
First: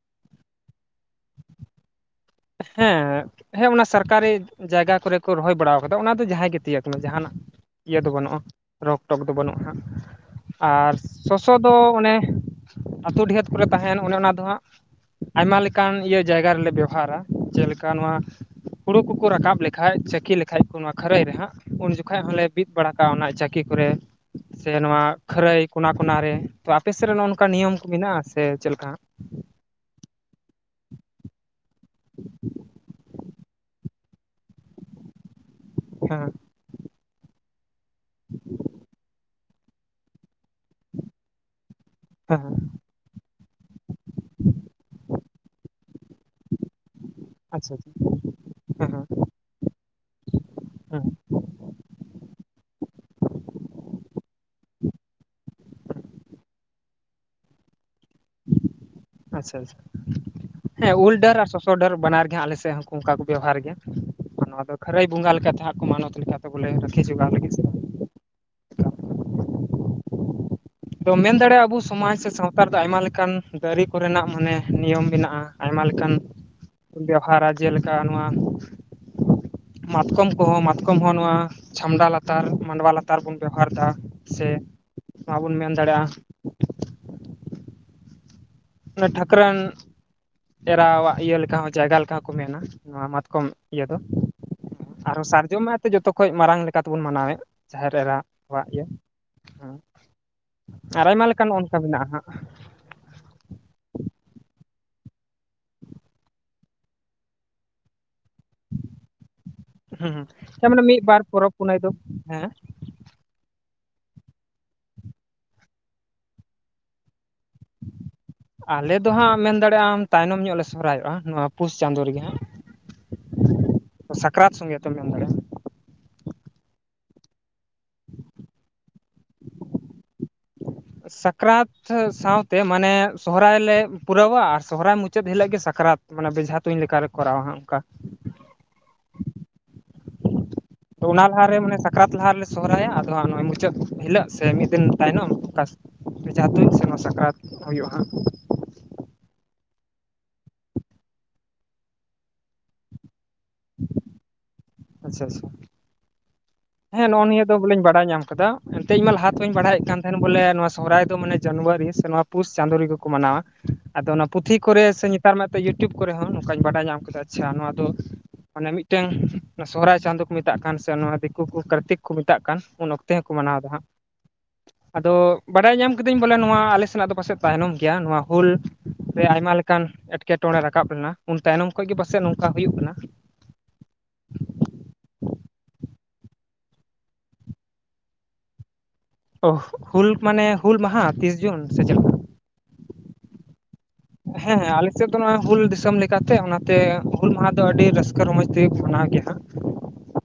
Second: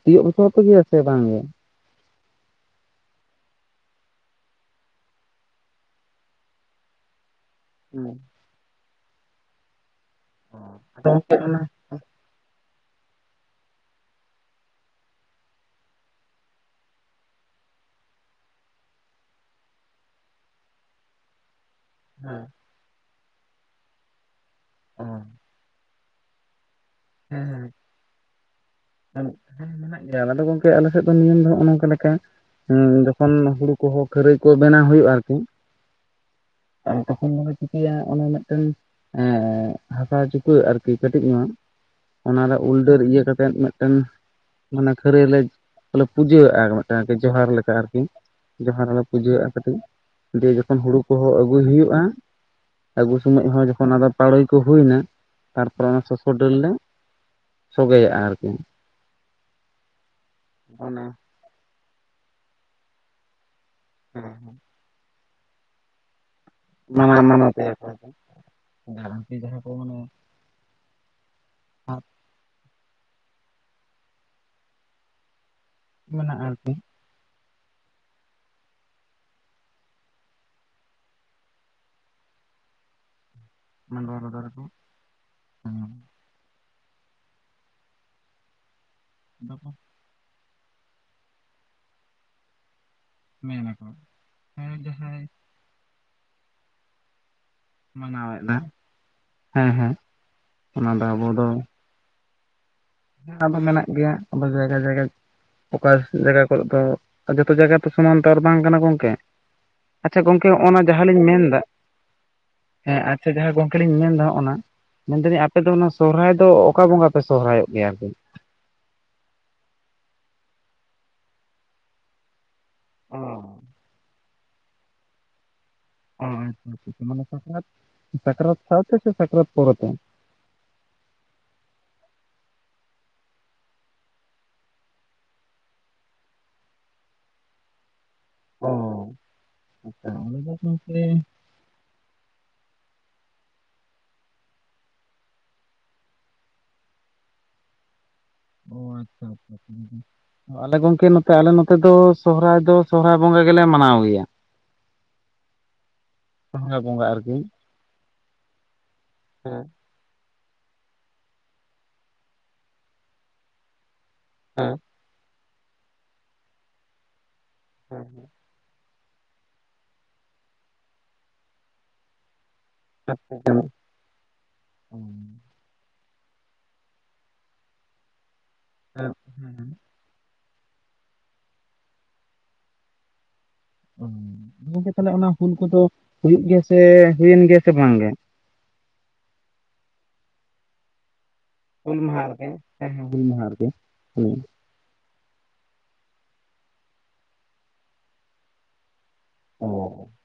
ᱛᱤᱭᱳᱜ ᱚᱪᱚᱚ ᱟᱯᱮ ᱜᱮᱭᱟ ᱥᱮ ᱵᱟᱝᱜᱮ? ᱦᱮᱸ ᱦᱮᱸ ᱚᱱᱟ ᱥᱟᱨᱠᱟᱨᱤ ᱡᱟᱭᱜᱟ ᱠᱚᱨᱮ ᱠᱚ ᱨᱚᱦᱚᱭ ᱵᱟᱲᱟ ᱠᱟᱫᱟ ᱚᱱᱟ ᱫᱚ ᱡᱟᱦᱟᱸᱭ ᱜᱮ ᱛᱤᱭᱟᱹᱜ ᱢᱮ ᱡᱟᱦᱟᱱᱟᱜ ᱤᱭᱟᱹ ᱫᱚ ᱦᱩᱸ᱾ ᱵᱟᱹᱱᱩᱜᱼᱟ, ᱨᱚᱠ ᱴᱚᱠ ᱫᱚ ᱵᱟᱹᱱᱩᱜᱼᱟ ᱦᱟᱸᱜ᱾ ᱟᱨ ᱟᱫᱚ ᱜᱚᱝᱠᱮ ᱥᱚᱥᱚ ᱫᱚ ᱚᱱᱮ ᱟᱹᱛᱳ ᱰᱤᱦᱟᱹᱛ ᱠᱚᱨᱮ ᱛᱟᱦᱮᱱ ᱚᱱᱮ ᱚᱱᱟ ᱫᱚ ᱦᱟᱸᱜ ᱟᱭᱢᱟ ᱞᱮᱠᱟᱱ ᱤᱭᱟᱹ ᱡᱟᱭᱜᱟ ᱨᱮᱞᱮ ᱵᱮᱣᱚᱦᱟᱨᱟ᱾ ᱡᱮᱞᱮᱠᱟ ᱱᱚᱣᱟ ᱦᱩᱲᱩ ᱠᱚᱠᱚ ᱨᱟᱠᱟᱵ ᱞᱮᱠᱷᱟᱡ ᱪᱟᱹᱠᱤ ᱞᱮᱠᱷᱟᱡ ᱠᱚ ᱱᱚᱣᱟ ᱠᱷᱟᱹᱨᱟᱹᱭ ᱨᱮ ᱦᱟᱸᱜ᱾ ᱩᱱ ᱡᱚᱠᱷᱟᱜ ᱦᱚᱸᱞᱮ ᱵᱤᱫ ᱵᱟᱲᱟ ᱠᱟᱜᱼᱟ ᱚᱱᱟ ᱪᱟᱹᱠᱤ ᱠᱚᱨᱮ ᱥᱮ ᱱᱚᱣᱟ ᱠᱷᱟᱹᱨᱟᱹᱭ ᱠᱚᱱᱟ ᱠᱚᱱᱟ ᱨᱮ᱾ ᱛᱚ ᱟᱯᱮ ᱥᱮᱫ ᱨᱮ ᱱᱚ ᱱᱚᱝᱠᱟ ᱱᱤᱭᱚᱢ ᱠᱚ ᱢᱮᱱᱟᱜᱼᱟ ᱥᱮ ᱪᱮᱫ ᱞᱮᱠᱟ? ᱦᱮᱸ ᱢᱮᱱᱟᱜ ᱜᱮᱭᱟ ᱫᱚ ᱜᱚᱝᱠᱮ ᱟᱞᱮ ᱥᱮᱫ ᱫᱚ ᱱᱤᱭᱚᱢ ᱫᱚ ᱱᱚᱜᱼᱚᱭ ᱱᱚᱝᱠᱟ ᱞᱮᱠᱟ ᱦᱮᱸ ᱡᱚᱠᱷᱚᱱ ᱦᱩᱲᱩ ᱠᱚᱦᱚᱸ ᱠᱷᱟᱹᱨᱟᱹᱭ ᱠᱚ ᱵᱮᱱᱟᱣ ᱦᱩᱭᱩᱜᱼᱟ ᱟᱨᱠᱤ᱾ ᱦᱮᱸ ᱟᱨ ᱛᱚᱠᱷᱚᱱ ᱫᱚᱞᱮ ᱪᱤᱠᱟᱹᱭᱟ ᱚᱱᱟ ᱢᱮᱜᱴᱮᱱ ᱮᱸ ᱦᱟᱥᱟ ᱪᱩᱠᱟᱹᱜ ᱟᱨᱠᱤ ᱠᱟᱹᱴᱤᱡ ᱧᱚᱜ ᱦᱮᱸ ᱚᱱᱟᱨᱮ ᱦᱮᱸ ᱩᱞᱰᱟᱹᱨ ᱤᱭᱟᱹ ᱠᱟ ᱠᱟᱛᱮᱫ ᱢᱤᱫ ᱢᱤᱫᱴᱮᱱ ᱢᱟᱱᱮ ᱠᱷᱟᱹᱨᱟᱹᱭ ᱞᱮ ᱯᱩᱡᱟᱹᱣᱟᱜᱼᱟ᱾ ᱡᱟᱜᱤ ᱡᱚᱦᱟᱨ ᱞᱮᱠᱟ ᱟᱪᱪᱷᱟ ᱟᱪᱪᱷᱟ ᱟᱨᱠᱤ ᱡᱚᱦᱟᱨ ᱦᱮᱸ ᱞᱮ ᱦᱮᱸ ᱯᱩᱡᱟᱹᱣᱟᱜᱼᱟ ᱠᱟᱹᱴᱤᱡ ᱡᱮ ᱦᱩᱲᱩ ᱦᱮᱸ ᱠᱚᱦᱚᱸ ᱟᱹᱜᱩᱭ ᱦᱩᱭᱩᱜᱼᱟ, ᱟᱹᱜᱩ ᱥᱚᱢᱚᱭ ᱦᱚᱸ ᱡᱚᱠᱷᱚᱱ ᱟᱫᱚ ᱯᱟᱲᱳᱭ ᱠᱚ ᱦᱩᱭ ᱱᱟ᱾ ᱛᱟᱨᱯᱚᱨᱮ ᱚᱱᱟ ᱥᱚᱥᱚ ᱰᱟᱹᱨ ᱞᱮ ᱥᱚᱜᱮᱭᱟᱼᱟ ᱟᱨᱠᱤ ᱟᱪᱪᱷᱟ ᱟᱪᱪᱷᱟ ᱦᱮᱸ ᱚᱱᱟ ᱩᱞ ᱰᱟᱹᱨ ᱟᱨ ᱥᱚᱥᱚ ᱰᱟᱹᱨ ᱵᱟᱱᱟᱨ ᱜᱮ ᱦᱟᱜ ᱟᱞᱮ ᱥᱮᱫ ᱦᱚᱸ ᱚᱱᱠᱟ ᱠᱚ ᱵᱮᱵᱚᱦᱟᱨ ᱜᱮᱭᱟ ᱦᱮᱸ ᱛᱚ ᱠᱷᱟᱹᱨᱟᱹᱭ ᱵᱚᱸᱜᱟ ᱞᱮᱠᱟᱛᱮ ᱦᱟᱜ ᱠᱚ ᱢᱟᱱᱚᱛ ᱞᱮᱠᱟ ᱞᱮᱠᱟᱛᱮ ᱵᱚᱞᱮ ᱨᱟᱹᱠᱷᱤ ᱡᱚᱜᱟᱣ ᱞᱟᱹᱜᱤᱫ ᱡᱟᱦᱟᱱ ᱠᱤ ᱢᱟᱦᱟᱸ ᱠᱚᱢ ᱟᱫᱚ ᱢᱮᱱ ᱫᱟᱲᱮᱭᱟᱜᱼᱟ ᱟᱵᱚ ᱥᱚᱢᱟᱡᱽ ᱥᱮ ᱥᱟᱶᱛᱟ ᱫᱚ ᱟᱭᱢᱟ ᱞᱮᱠᱟᱱ ᱫᱟᱨᱤ ᱠᱚ ᱨᱮᱱᱟᱜ ᱢᱟᱱᱮ ᱱᱤᱭᱚᱢ ᱢᱮᱱᱟᱜᱼᱟ ᱟᱭᱢᱟ ᱞᱮᱠᱟᱱ ᱢᱮᱱᱟᱜᱼᱟ ᱟᱨᱠᱤ ᱵᱮᱣᱦᱟᱨᱟ ᱡᱮᱞᱮᱠᱟ ᱱᱚᱣᱟ ᱢᱟᱛᱠᱚᱢ ᱠᱚᱦᱚᱸ ᱢᱟᱛᱠᱚᱢ ᱦᱚᱸ ᱱᱚᱣᱟ ᱪᱷᱟᱢᱰᱟ ᱞᱟᱛᱟᱨ ᱢᱟᱰᱣᱟ ᱞᱟ ᱛᱟᱨ ᱵᱚᱱ ᱵᱮᱣᱦᱟᱨ ᱫᱟ ᱢᱟᱰᱣᱟ ᱨᱮᱫᱚ ᱥᱮ ᱟᱨᱠᱤ ᱱᱚᱣᱟ ᱵᱚᱱ ᱢᱮᱱ ᱫᱟᱲᱮᱭᱟᱜᱼᱟ ᱚᱱᱟ ᱴᱷᱟᱹᱠᱨᱟᱱ ᱮᱨᱟᱣᱟᱜ ᱤᱭᱟᱹ ᱞᱮᱠᱟ ᱦᱚᱸ ᱡᱟᱭᱜᱟ ᱞᱮᱠᱟ ᱠᱚ ᱦᱚᱸ ᱢᱮᱱᱟ ᱱᱚᱣᱟ ᱢᱟᱛᱠᱚᱢ ᱤᱭᱟᱹ ᱢᱮᱱᱟᱠᱚ ᱫᱚ ᱦᱮᱸ ᱡᱟᱦᱟᱸ ᱟᱨᱦᱚ ᱡᱚᱢᱟᱭ ᱛᱮ ᱡᱚᱛᱚ ᱠᱷᱚᱡ ᱢᱟᱨᱟᱝ ᱞᱮᱠᱟ ᱞᱮᱠᱟ ᱛᱮᱵᱚᱱ ᱢᱟᱱᱟᱣᱮᱫ ᱡᱟᱦᱮᱨ ᱮᱨᱟ ᱢᱟᱱᱟᱣᱮᱫᱟ ᱠᱚᱣᱟᱜ ᱜᱮ ᱦᱮᱸ ᱦᱮᱸ ᱚᱱᱟ ᱟᱨ ᱫᱚ ᱟᱭᱢᱟ ᱫᱚ ᱞᱮᱠᱟᱱ ᱚᱱᱠᱟ ᱢᱮᱱᱟᱜᱼᱟ ᱦᱟᱸᱜ ᱦᱮᱸ ᱟᱵᱚ ᱢᱮᱱᱟᱜ ᱜᱮᱭᱟ ᱟᱵᱚ ᱡᱟᱭᱜᱟ ᱡᱟᱭᱜᱟ ᱚᱠᱟ ᱡᱟᱭᱜᱟ ᱠᱚᱨᱮ ᱫᱚ ᱡᱚᱛᱚ ᱡᱟᱭᱜᱟ ᱛᱚ ᱥᱚᱢᱟᱱ ᱛᱚ ᱟᱨ ᱵᱟᱝ ᱠᱟᱱᱟ ᱜᱚᱝᱠᱮ ᱟᱪᱪᱷᱟ ᱦᱩᱸ ᱜᱚᱝᱠᱮ ᱦᱚᱸᱜ ᱛᱟᱨ ᱢᱟᱱᱮ ᱚᱱᱟ ᱢᱤᱫ ᱡᱟᱦᱟᱸ ᱵᱟᱨ ᱞᱤᱧ ᱯᱚᱨᱚᱵᱽ ᱢᱮᱱᱫᱟ ᱯᱩᱱᱟᱹᱭ ᱫᱚ ᱦᱮᱸ ᱦᱮᱸ ᱟᱪᱪᱷᱟ ᱡᱟᱦᱟᱸ ᱜᱚᱝᱠᱮ ᱞᱤᱧ ᱢᱮᱱᱫᱟ ᱚᱱᱟ ᱢᱮᱱ ᱫᱟᱞᱤᱧ ᱟᱯᱮ ᱫᱚ ᱚᱱᱟ ᱥᱚᱦᱨᱟᱭ ᱫᱚ ᱚᱠᱟ ᱵᱚᱸᱜᱟ ᱯᱮ ᱥᱚᱦᱨᱟᱭᱚᱜᱼᱟ ᱜᱮᱭᱟ ᱟᱨᱠᱤ ᱟᱞᱮ ᱫᱚ ᱦᱟᱸᱜ ᱢᱮᱱ ᱫᱟᱲᱮᱭᱟᱜᱼᱟ ᱟᱢ ᱛᱟᱭᱱᱚᱢ ᱧᱚᱜ ᱞᱮ ᱥᱚᱦᱨᱟᱭᱚᱜᱼᱟ ᱱᱚᱣᱟ ᱯᱩᱥ ᱪᱟᱸᱫᱳ ᱨᱮᱜᱮ ᱦᱟᱸᱜ ᱚ ᱥᱠᱨᱟᱛ ᱥᱚᱝᱜᱮ ᱛᱮᱢ ᱡᱚᱢ ᱫᱟᱲᱮᱭᱟᱜ-ᱟ ᱚ ᱢᱟᱱᱮ ᱥᱟᱠᱨᱟᱛ ᱥᱟᱠᱨᱟᱛ ᱥᱟᱶ ᱛᱮ ᱥᱮ ᱥᱟᱠᱨᱟᱛ ᱯᱚᱨᱮᱛᱮ ᱥᱟᱠᱨᱟᱛ [unintelligible] ᱥᱟᱶᱛᱮ ᱢᱟᱱᱮ ᱥᱚᱦᱨᱟᱭ ᱞᱮ ᱯᱩᱨᱟᱹᱣᱟ ᱥᱚᱦᱚᱨᱟᱭ ᱢᱩᱪᱟᱹᱫ ᱦᱤᱞᱟᱹᱜ ᱜᱮ ᱥᱟᱠᱨᱟᱛ᱾ ᱢᱟᱱᱮ ᱵᱮᱡᱷᱟ ᱛᱩᱧ ᱞᱮᱠᱟᱨᱮ ᱠᱚᱨᱟᱣᱟ ᱦᱟᱜ ᱚᱝᱠᱟ᱾ ᱚ ᱛᱚ ᱚᱱᱟ ᱞᱟᱦᱟᱨᱮ ᱢᱟᱱᱮ ᱥᱟᱠ ᱠᱟᱨᱟᱛ ᱞᱟᱦᱟ ᱨᱮᱞᱮ ᱥᱚᱦᱚᱨᱟᱭᱟ ᱟᱫᱚ ᱦᱟᱸᱜ ᱱᱚᱜᱚᱭ ᱢᱩᱪᱟᱹᱫ ᱦᱤᱞᱳᱜ ᱥᱮ ᱢᱤᱫ ᱫᱤᱱ ᱛᱟᱭᱱᱚᱢ᱾ ᱵᱷᱮᱡᱟ ᱛᱩᱧ ᱥᱮ ᱱᱚᱣᱟ ᱥᱟᱠᱨᱟᱛ ᱦᱳᱭᱳᱜᱼᱟ ᱦᱟᱸᱜ᱾ ᱚ ᱟᱪᱪᱷᱟ ᱟᱪᱪᱷᱟ ᱟᱞᱮ ᱜᱚᱝᱠᱮ ᱱᱚᱛᱮ ᱟᱞᱮ ᱱᱚᱛᱮ ᱫᱚ ᱥᱚᱦᱨᱟᱭ ᱫᱚ ᱥᱚᱨᱦᱟᱭ ᱵᱚᱸᱜᱟ ᱜᱮᱞᱮ ᱢᱟᱱᱟᱣ ᱜᱮᱭᱟ ᱟᱪᱪᱷᱟ ᱟᱪᱪᱷᱟ ᱥᱚᱦᱨᱟᱭ ᱵᱚᱸᱜᱟ ᱦᱮᱸ ᱱᱚᱜ-ᱚ ᱟᱨᱠᱤ ᱱᱤᱭᱟᱹ ᱫᱚ ᱵᱚᱞᱮᱧ ᱵᱟᱲᱟᱭ ᱧᱟᱢ ᱠᱟᱫᱟ ᱮᱱᱛᱮ ᱤᱧ ᱢᱟ ᱞᱟᱦᱟ ᱠᱷᱚᱧ ᱦᱮᱸ ᱵᱟᱲᱟᱭᱮᱫ ᱠᱟᱱ ᱮᱱ ᱵᱚᱞᱮ ᱱᱚᱶᱟ ᱥᱚᱦᱨᱟᱭ ᱫᱚ ᱢᱟᱱᱮ ᱡᱟᱱᱣᱟᱨᱤ ᱥᱮ ᱱᱚᱶᱟ ᱯᱩᱥ ᱪᱟᱸᱫᱚ ᱨᱮᱜᱮ ᱠᱚ ᱢᱟᱱᱟᱣᱟ ᱟᱫᱚ ᱚᱱᱟ ᱯᱩᱛᱷᱤ ᱦᱮᱸ ᱠᱚᱨᱮ ᱥᱮ ᱱᱮᱛᱟᱨ ᱢᱟᱛᱚ ᱭᱩᱴᱤᱭᱩᱵᱽ ᱠᱚᱨᱮ ᱦᱚᱸ ᱱᱚᱝᱠᱟᱹᱧ ᱵᱟᱰᱟᱭ ᱧᱟᱢ ᱠᱮᱫᱟ ᱟᱪᱪᱷᱟ ᱱᱚᱣᱟ ᱦᱮᱸᱜ ᱚᱱᱮ ᱢᱤᱫᱴᱟᱹᱝ ᱥᱚᱦᱚᱨᱟᱭ ᱪᱟᱸᱫᱚᱳ ᱠᱚ ᱢᱮᱛᱟᱜ ᱠᱟᱱ ᱥᱮ ᱱᱚᱣᱟ ᱫᱤᱠᱩ ᱠᱚ ᱠᱟᱨᱛᱤᱠ ᱠᱚ ᱢᱮᱛᱟᱜ ᱠᱟᱱ ᱩᱱ ᱚᱠᱛᱮ ᱦᱚᱸᱠᱚ ᱢᱟᱱᱟᱣᱫᱟ ᱦᱟᱸᱜ ᱟᱫᱚ ᱵᱟᱰᱟᱭ ᱧᱟᱢ ᱠᱤᱫᱟᱹᱧ ᱵᱚᱞᱮ ᱱᱚᱣᱟ ᱟᱞᱮ ᱥᱮᱱᱟᱜ ᱫᱚ ᱯᱟᱥᱮᱡ ᱛᱟᱭᱱᱚᱢ ᱜᱮᱭᱟ ᱱᱚᱣᱟ ᱦᱩᱞ ᱦᱮᱸ ᱨᱮ ᱦᱮᱸ ᱟᱭᱢᱟ ᱞᱮᱠᱟᱱ ᱮᱴ ᱠᱮᱴᱚᱬᱮ ᱨᱟᱠᱟᱵ ᱞᱮᱱᱟ ᱩᱱ ᱛᱟᱭᱱᱚᱢ ᱠᱷᱚᱱᱚᱡ ᱜᱮ ᱯᱟᱥᱮ ᱱᱚᱝᱠᱟ ᱦᱩᱭᱩᱜ ᱠᱟᱱᱟ᱾ ᱜᱚᱝᱠᱮ ᱛᱟᱦᱚᱞᱮ ᱚᱱᱟ ᱦᱩᱞ ᱠᱚᱫᱚ ᱦᱩᱭᱩᱜ ᱜᱮᱭᱟ ᱥᱮ ᱦᱩᱭᱮᱱ ᱜᱮᱭᱟ ᱥᱮ ᱵᱟᱝ ᱜᱮ? [unintelligible] ᱦᱩᱞ ᱢᱟᱱᱮ ᱦᱩᱞ ᱢᱟᱦᱟ ᱛᱤᱥ ᱡᱩᱱ᱾ ᱥᱮ ᱪᱮᱫ ᱞᱮᱠᱟ ᱦᱩᱞ ᱢᱟᱦᱟᱨ ᱜᱮ ᱦᱮᱸ ᱦᱮᱸ ᱦᱩᱞ ᱢᱟᱦᱟ ᱨᱮ ᱜᱮ ᱦᱮᱸ ᱦᱮᱸ ᱟᱞᱮᱥᱮᱫ ᱫᱚ ᱱᱚᱜᱚᱭ ᱦᱩᱞ ᱫᱤᱥᱚᱢ ᱞᱮᱠᱟᱛᱮ ᱚᱱᱟᱛᱮ ᱦᱩᱞ ᱢᱟᱦᱟ ᱫᱚ ᱟᱹᱰᱤ ᱨᱟᱹᱥᱠᱟᱹ ᱨᱚᱢᱚᱡᱽ ᱛᱮᱜᱮ ᱠᱚ ᱢᱟᱱᱟᱣ ᱜᱮᱭᱟ ᱦᱟᱸᱜ ᱚ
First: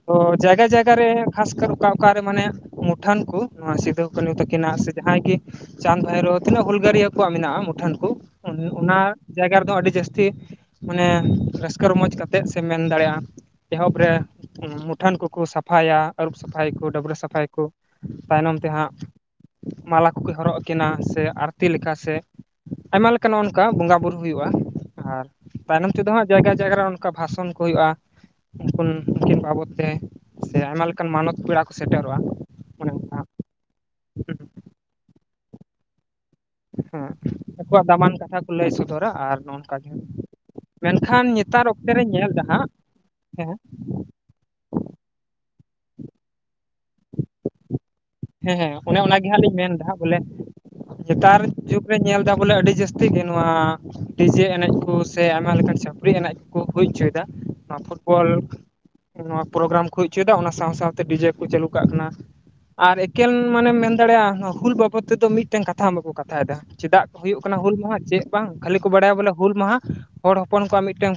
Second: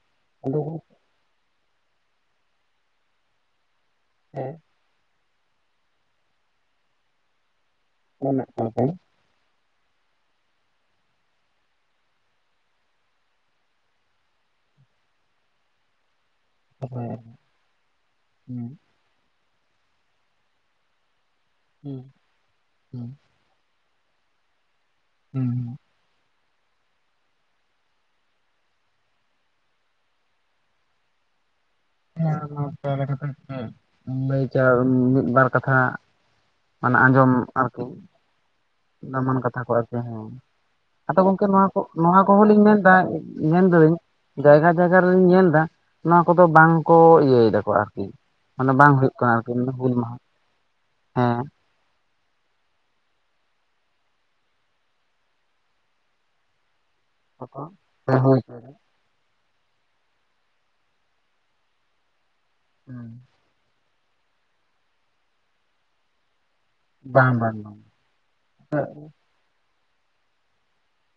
ᱦᱚᱸ ᱟᱫᱚ ᱡᱟᱭᱜᱟ ᱡᱟᱭᱜᱟ ᱨᱮ ᱠᱷᱟᱥᱠᱟᱨ ᱚᱠᱟ ᱚᱠᱟᱨᱮ ᱢᱟᱱᱮ ᱢᱩᱴᱷᱟᱹᱱ ᱠᱚ ᱱᱚᱣᱟ ᱥᱤᱫᱷᱩ ᱠᱟᱹᱱᱩ ᱜᱚᱝᱠᱮ ᱛᱟᱹᱠᱤᱱᱟᱜ ᱥᱮ ᱡᱟᱦᱟᱸᱭ ᱜᱮ ᱪᱟᱸᱫᱽ ᱵᱷᱟᱭᱨᱚ ᱛᱤᱱᱟᱹᱜ ᱦᱩᱞᱜᱟᱨᱤᱭᱟᱹ ᱠᱚᱣᱟᱜ ᱢᱮᱱᱟᱜᱼᱟ ᱢᱩᱴᱷᱟᱹᱱ ᱠᱩ ᱢᱮᱱᱟᱜ ᱠᱟᱜ ᱦᱩᱸ ᱚᱱᱟ ᱡᱟᱭᱜᱟ ᱨᱮᱫᱚ ᱟᱹᱰᱤ ᱡᱟᱹᱥᱛᱤ ᱢᱟᱱᱮ ᱨᱟᱹᱥᱠᱟᱹ ᱨᱚᱢᱚᱡᱽ ᱠᱟᱛᱮᱫ ᱥᱮ ᱢᱮᱱ ᱫᱟᱲᱮᱭᱟ ᱮᱦᱚᱵ ᱨᱮ ᱢᱩᱴᱷᱟᱹᱱ ᱠᱩᱠᱩ ᱥᱟᱯᱷᱟᱭᱟ ᱟᱹᱨᱩᱵ ᱥᱟᱯᱷᱟᱭ ᱠᱩ ᱰᱟᱹᱵᱽᱨᱟᱹ ᱥᱟᱯᱷᱟᱭ ᱠᱩ ᱛᱟᱭᱱᱚᱢ ᱦᱩᱸ ᱛᱮ ᱦᱟᱸᱜ ᱢᱟᱞᱟ ᱠᱩᱠᱚ ᱦᱚᱨᱚᱜ ᱟᱹᱠᱤᱱᱟ ᱥᱮ ᱟᱨᱛᱤ ᱥᱮ ᱦᱩᱸ ᱟᱭᱢᱟ ᱞᱮᱠᱟ ᱱᱚᱜ ᱚᱱᱠᱟ ᱵᱚᱸᱜᱟ ᱵᱳᱩᱨᱩᱳ ᱦᱩᱭᱩᱜᱼᱟ ᱟᱨ ᱦᱩᱸ ᱛᱟᱭᱚᱢ ᱛᱮᱫᱚ ᱦᱟᱸᱜ ᱡᱟᱭᱜᱟ ᱡᱟᱭᱜᱟ ᱨᱮ ᱚᱱᱠᱟ ᱵᱷᱟᱥᱚᱱ ᱠᱚ ᱦᱩᱭᱩᱜᱼᱟ [unintelligible] ᱩᱱᱠᱤᱱ ᱵᱟᱵᱚᱛ ᱛᱮ ᱥᱮ ᱟᱭᱢᱟ ᱞᱮᱠᱟᱱ ᱢᱟᱱᱚᱛ ᱯᱮᱲᱟ ᱠᱚ ᱥᱮᱴᱮᱨᱚᱜᱼᱟ [unintelligible] ᱚᱱᱮ ᱠᱟᱛᱮ ᱚᱱᱠᱟ ᱜᱮ ᱦᱮᱸ ᱞᱟᱹᱭ ᱪᱟᱞ ᱢᱤᱫᱵᱟᱨ ᱠᱟᱛᱷᱟ ᱢᱟᱱᱮ ᱦᱮᱸ ᱟᱸᱡᱚᱢ ᱟᱨᱠᱤ ᱟᱠᱚᱣᱟᱜ ᱫᱟᱢᱟᱱ ᱠᱟᱛᱷᱟ ᱠᱚ ᱞᱟᱹᱭ ᱥᱚᱼᱼ ᱫᱟᱢᱟᱱ ᱠᱟᱛᱷᱟ ᱠᱚ ᱟᱨᱠᱤ ᱦᱮᱸ ᱟᱫᱚ ᱢᱮᱱᱠᱷᱟᱱ ᱜᱚᱝᱠᱮ ᱱᱚᱣᱟ ᱱᱮᱛᱟᱨ ᱠᱚ ᱚᱠᱛᱮ ᱨᱮᱧ ᱱᱚᱣᱟ ᱧᱮᱞᱫᱟ ᱠᱚᱦᱚᱸ ᱞᱤᱧ ᱦᱟᱸᱜ ᱢᱮᱱᱫᱟ ᱦᱮᱸ ᱢᱮᱱᱫᱟᱹᱧ ᱡᱟᱭᱜᱟ ᱡᱟᱭᱜᱟ ᱨᱤᱧ ᱧᱮᱞ ᱫᱟ ᱱᱚᱣᱟ ᱠᱚᱫᱚ ᱵᱟᱝᱠᱚ ᱤᱭᱟᱹᱭ ᱫᱟᱠᱚ ᱟᱨᱠᱤ ᱦᱮᱸ ᱢᱟᱱᱮ ᱦᱮᱸ ᱵᱟᱝ ᱚᱱᱮ ᱦᱩᱭᱩᱜ ᱚᱱᱟᱜᱮ ᱠᱟᱱᱟ ᱦᱟᱸᱜ ᱟᱨᱠᱤ ᱞᱤᱧ ᱢᱮᱱᱫᱟ ᱦᱩᱞ ᱢᱟᱦᱟ ᱵᱚᱞᱮ ᱱᱮᱛᱟᱨ ᱦᱮᱸ ᱡᱩᱜᱽ ᱨᱮ ᱧᱮᱞ ᱮᱫᱟ ᱵᱚᱞᱮ ᱟᱹᱰᱤ ᱡᱟᱹᱥᱛᱤ ᱜᱮ ᱱᱚᱣᱟ ᱰᱤᱡᱮ ᱮᱱᱮᱡ ᱠᱚ ᱥᱮ ᱟᱭᱢᱟ ᱞᱮᱠᱟᱱ ᱪᱷᱟᱹᱯᱨᱤ ᱮᱱᱮᱡ ᱠᱚ ᱠᱚ ᱦᱩᱭ ᱦᱚᱪᱚᱭᱮᱫᱟ ᱾ ᱱᱚᱣᱟ ᱦᱮᱸ ᱯᱷᱩᱴᱵᱚᱞ ᱦᱳᱭ ᱱᱚᱣᱟ ᱯᱨᱳᱜᱨᱟᱢ ᱠᱚ ᱦᱚᱪᱚᱭᱮᱫᱟ ᱚᱱᱟ ᱥᱟᱶ ᱥᱟᱶᱛᱮ ᱰᱤᱡᱮ ᱠᱚ ᱪᱟᱹᱞᱩ ᱠᱟᱜ ᱠᱟᱱᱟ ᱾ ᱟᱨ ᱮᱠᱮᱱ ᱢᱟᱱᱮᱢ ᱢᱮᱱ ᱫᱟᱲᱮᱭᱟᱜᱼᱟ ᱦᱩᱞ ᱵᱟᱵᱚᱫ ᱛᱮᱫᱚ ᱢᱤᱫᱴᱮᱱ ᱠᱟᱛᱷᱟ ᱦᱚᱸ ᱵᱟᱠᱚ ᱠᱟᱛᱷᱟᱭ ᱮᱫᱟ ᱪᱮᱫᱟᱜ ᱵᱟᱝ ᱦᱩᱭᱩᱜ ᱠᱟᱱᱟ ᱵᱟᱝ ᱦᱩᱞ ᱢᱟᱦᱟ ᱪᱮᱫ ᱵᱟᱝ ᱠᱷᱟᱹᱞᱤ ᱠᱚ ᱵᱟᱲᱟᱭᱟ ᱵᱚᱞᱮ ᱦᱩᱞ ᱢᱟᱦᱟ ᱦᱚᱲ ᱦᱚᱯᱚᱱ ᱠᱚᱣᱟᱜ ᱢᱤᱫᱴᱟᱹᱝ